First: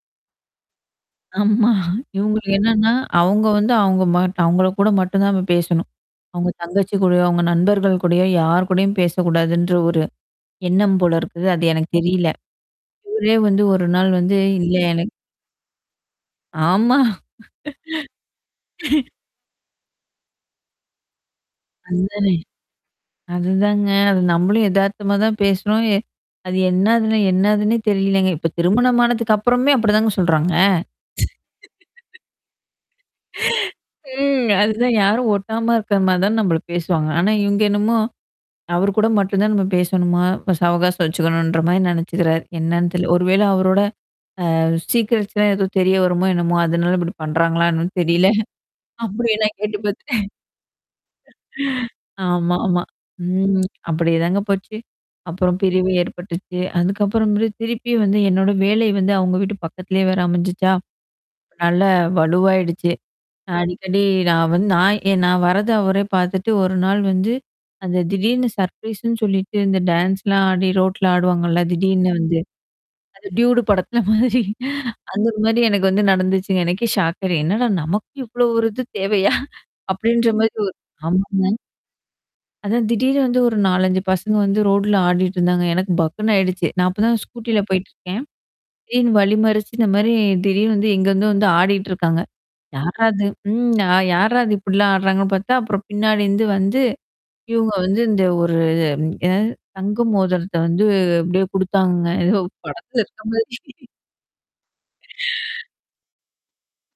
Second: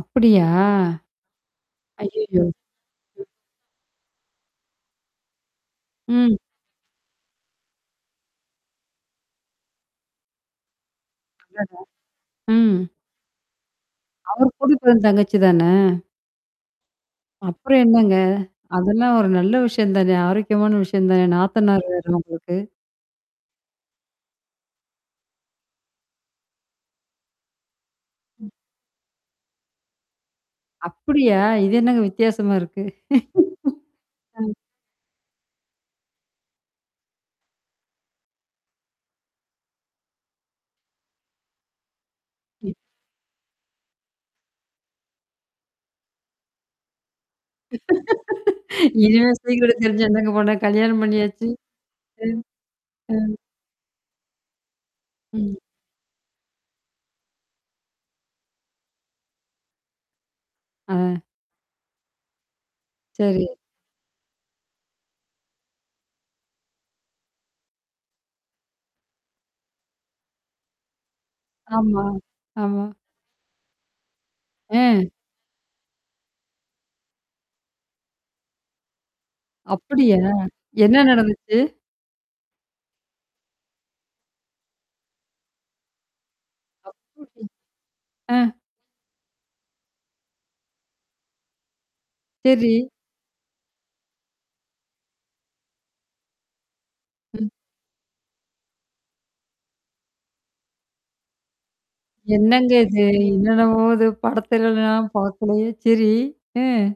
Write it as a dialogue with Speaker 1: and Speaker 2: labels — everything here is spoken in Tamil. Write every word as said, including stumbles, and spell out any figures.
Speaker 1: அப்படியா?
Speaker 2: ஆமா.
Speaker 1: அய்யய்யோ!
Speaker 2: இவுங்களுக்கு என்னான்னா,
Speaker 1: ம்.
Speaker 2: அவுங்க வந்து அவுங்க மாட்டு அவுங்கள கூட மட்டும் தான் நம்ம பேசணும்.
Speaker 1: ம்.
Speaker 2: அவுங்க தங்கச்சி கூடயோ, அவுங்க நண்பர்கள் கூடயோ, யார் கூடயும் பேசக்கூடாதுன்ற ஒரு எண்ணம் போல இருக்குது. அது எனக்கு தெரியல.
Speaker 1: [unintelligible] ம்.
Speaker 2: இவரே வந்து ஒரு நாள் வந்து
Speaker 1: அவரு
Speaker 2: இல்ல
Speaker 1: கூட்டிட்டு வந்த
Speaker 2: எனக்கு
Speaker 1: தங்கச்சி தானே!
Speaker 2: ஆமா.
Speaker 1: அப்புறம் என்னாங்க? அதெல்லாம் ஒரு நல்ல விஷயம் தானே! ஆரோக்கியமான விஷயம் தானே! நாத்தனாரு வேற
Speaker 2: அந்தானே!
Speaker 1: உங்களுக்கு.
Speaker 2: அதுதாங்க. அது நம்மளும் எதார்த்தமா தான் பேசுறோம். எ அது என்னாதுன்னே என்னாதுன்னே தெரியலங்க. இப்ப
Speaker 1: ம்.
Speaker 2: திருமணமானதுக்கு அப்புறமே அப்படிதாங்க சொல்றாங்க.
Speaker 1: அப்படியா? இது என்னாங்க வித்தியாசமா இருக்கு?
Speaker 2: ம்.
Speaker 1: ம்.
Speaker 2: அதுதான் யாரும் ஒட்டாம இருக்கற மாரி தான் நம்பள பேசுவாங்க. ஆனா இவுங்க என்னமோ அவர் கூட மட்டும் தான் நம்ம பேசணுமாம். சவகாசம் வச்சுக்கணுன்ற மாரி நெனச்சுக்கிறாரு.
Speaker 1: ம்.
Speaker 2: என்னான்னு தெரில! ஒரு வேள அவரோட அ சீக்ரட்ஸ்லாம் ஏதோ தெரிய வருமோ என்னமோ? அதனால இப்படி பண்றாங்களா? என்னான்னு தெரியல.
Speaker 1: இனிமே
Speaker 2: அப்டி எல்லாம் கேட்டு
Speaker 1: சீக்கிரட்டு தெரிஞ்சு
Speaker 2: பாத்துட்டேன்.
Speaker 1: என்னங்க பண்ண கல்யாணம் பண்ணியாச்சு!
Speaker 2: ஆமாமா.
Speaker 1: ம். ம்.
Speaker 2: ம். அப்படியேதாங்க போச்சு. அப்புறம்
Speaker 1: ம்.
Speaker 2: பிரிவு ஏற்பட்டுச்சு. அதுக்கப்புறமேலு திருப்பி வந்து என்னோட வேலை வந்து அவுங்க வீட்டு பக்கத்திலேயே வேற அமஞ்சுச்சா.
Speaker 1: ஆ.
Speaker 2: நல்லா வலுவாயிடுச்சு.
Speaker 1: சரி.
Speaker 2: அ அடிக்கடி நான் வந் நான் ஏ நான் வரது அவரே பாத்துட்டு ஒரு நாள் வந்து அந்த திடீர்னு சர்ப்ரைஸ்ன்னு சொல்லிட்டு, இந்த டான்ஸ்லாம் ஆடி ரோட்ல ஆடுவாங்கல்ல,
Speaker 1: ஆமா.
Speaker 2: திடீர்னு வந்து!
Speaker 1: ஆமா,
Speaker 2: அந்த டியூடு படத்த மாதிரி.
Speaker 1: அ.
Speaker 2: அந்த மாரி எனக்கு வந்து நடந்துச்சுங்க. எனக்கே ஷாக்க என்னடா நமக்கு இவ்ளோ ஒரு இது தேவையா?
Speaker 1: அப்படியா?
Speaker 2: அப்படின்ற மாரி ஒ
Speaker 1: என்னா
Speaker 2: ஆமாங்க.
Speaker 1: நடந்துச்சு?
Speaker 2: அதான் திடீர்னு வந்து ஒரு நாலஞ்சு பசங்க வந்து ரோடுல ஆடிட்டு இருந்தாங்க. எனக்கு பக்குன்னு ஆயிடுச்சு. நான் அப்ப தான் ஸ்கூட்டில
Speaker 1: அப்புடியா
Speaker 2: போயிட்டுருக்கேன்.
Speaker 1: அ.
Speaker 2: திடீர்னு வழிமறிச்சு இந்த மாரி திடீர்ன்னு வந்து, எங்க எங்க வந்து ஆடிட்டு இருக்காங்க.
Speaker 1: சரி.
Speaker 2: யார்ரா அது? ம் ஆ, யார்ரா அது இப்டிலாம் ஆடுறாங்கன்னு பாத்தா அப்புறம் பின்னாடி இருந்து வந்து
Speaker 1: ம்.
Speaker 2: இவுங்க வந்து இந்த ஒரு இ என்னாது தங்க மோதரத்த வந்து அப்டியியே குடுத்தாங்கங்க. ஏதோ
Speaker 1: என்னாங்க
Speaker 2: படத்துல
Speaker 1: இது?
Speaker 2: இருக்க
Speaker 1: என்னான்னவோ
Speaker 2: மாரி
Speaker 1: இது படத்துல நான் பாக்கலையே! சரி! ம்.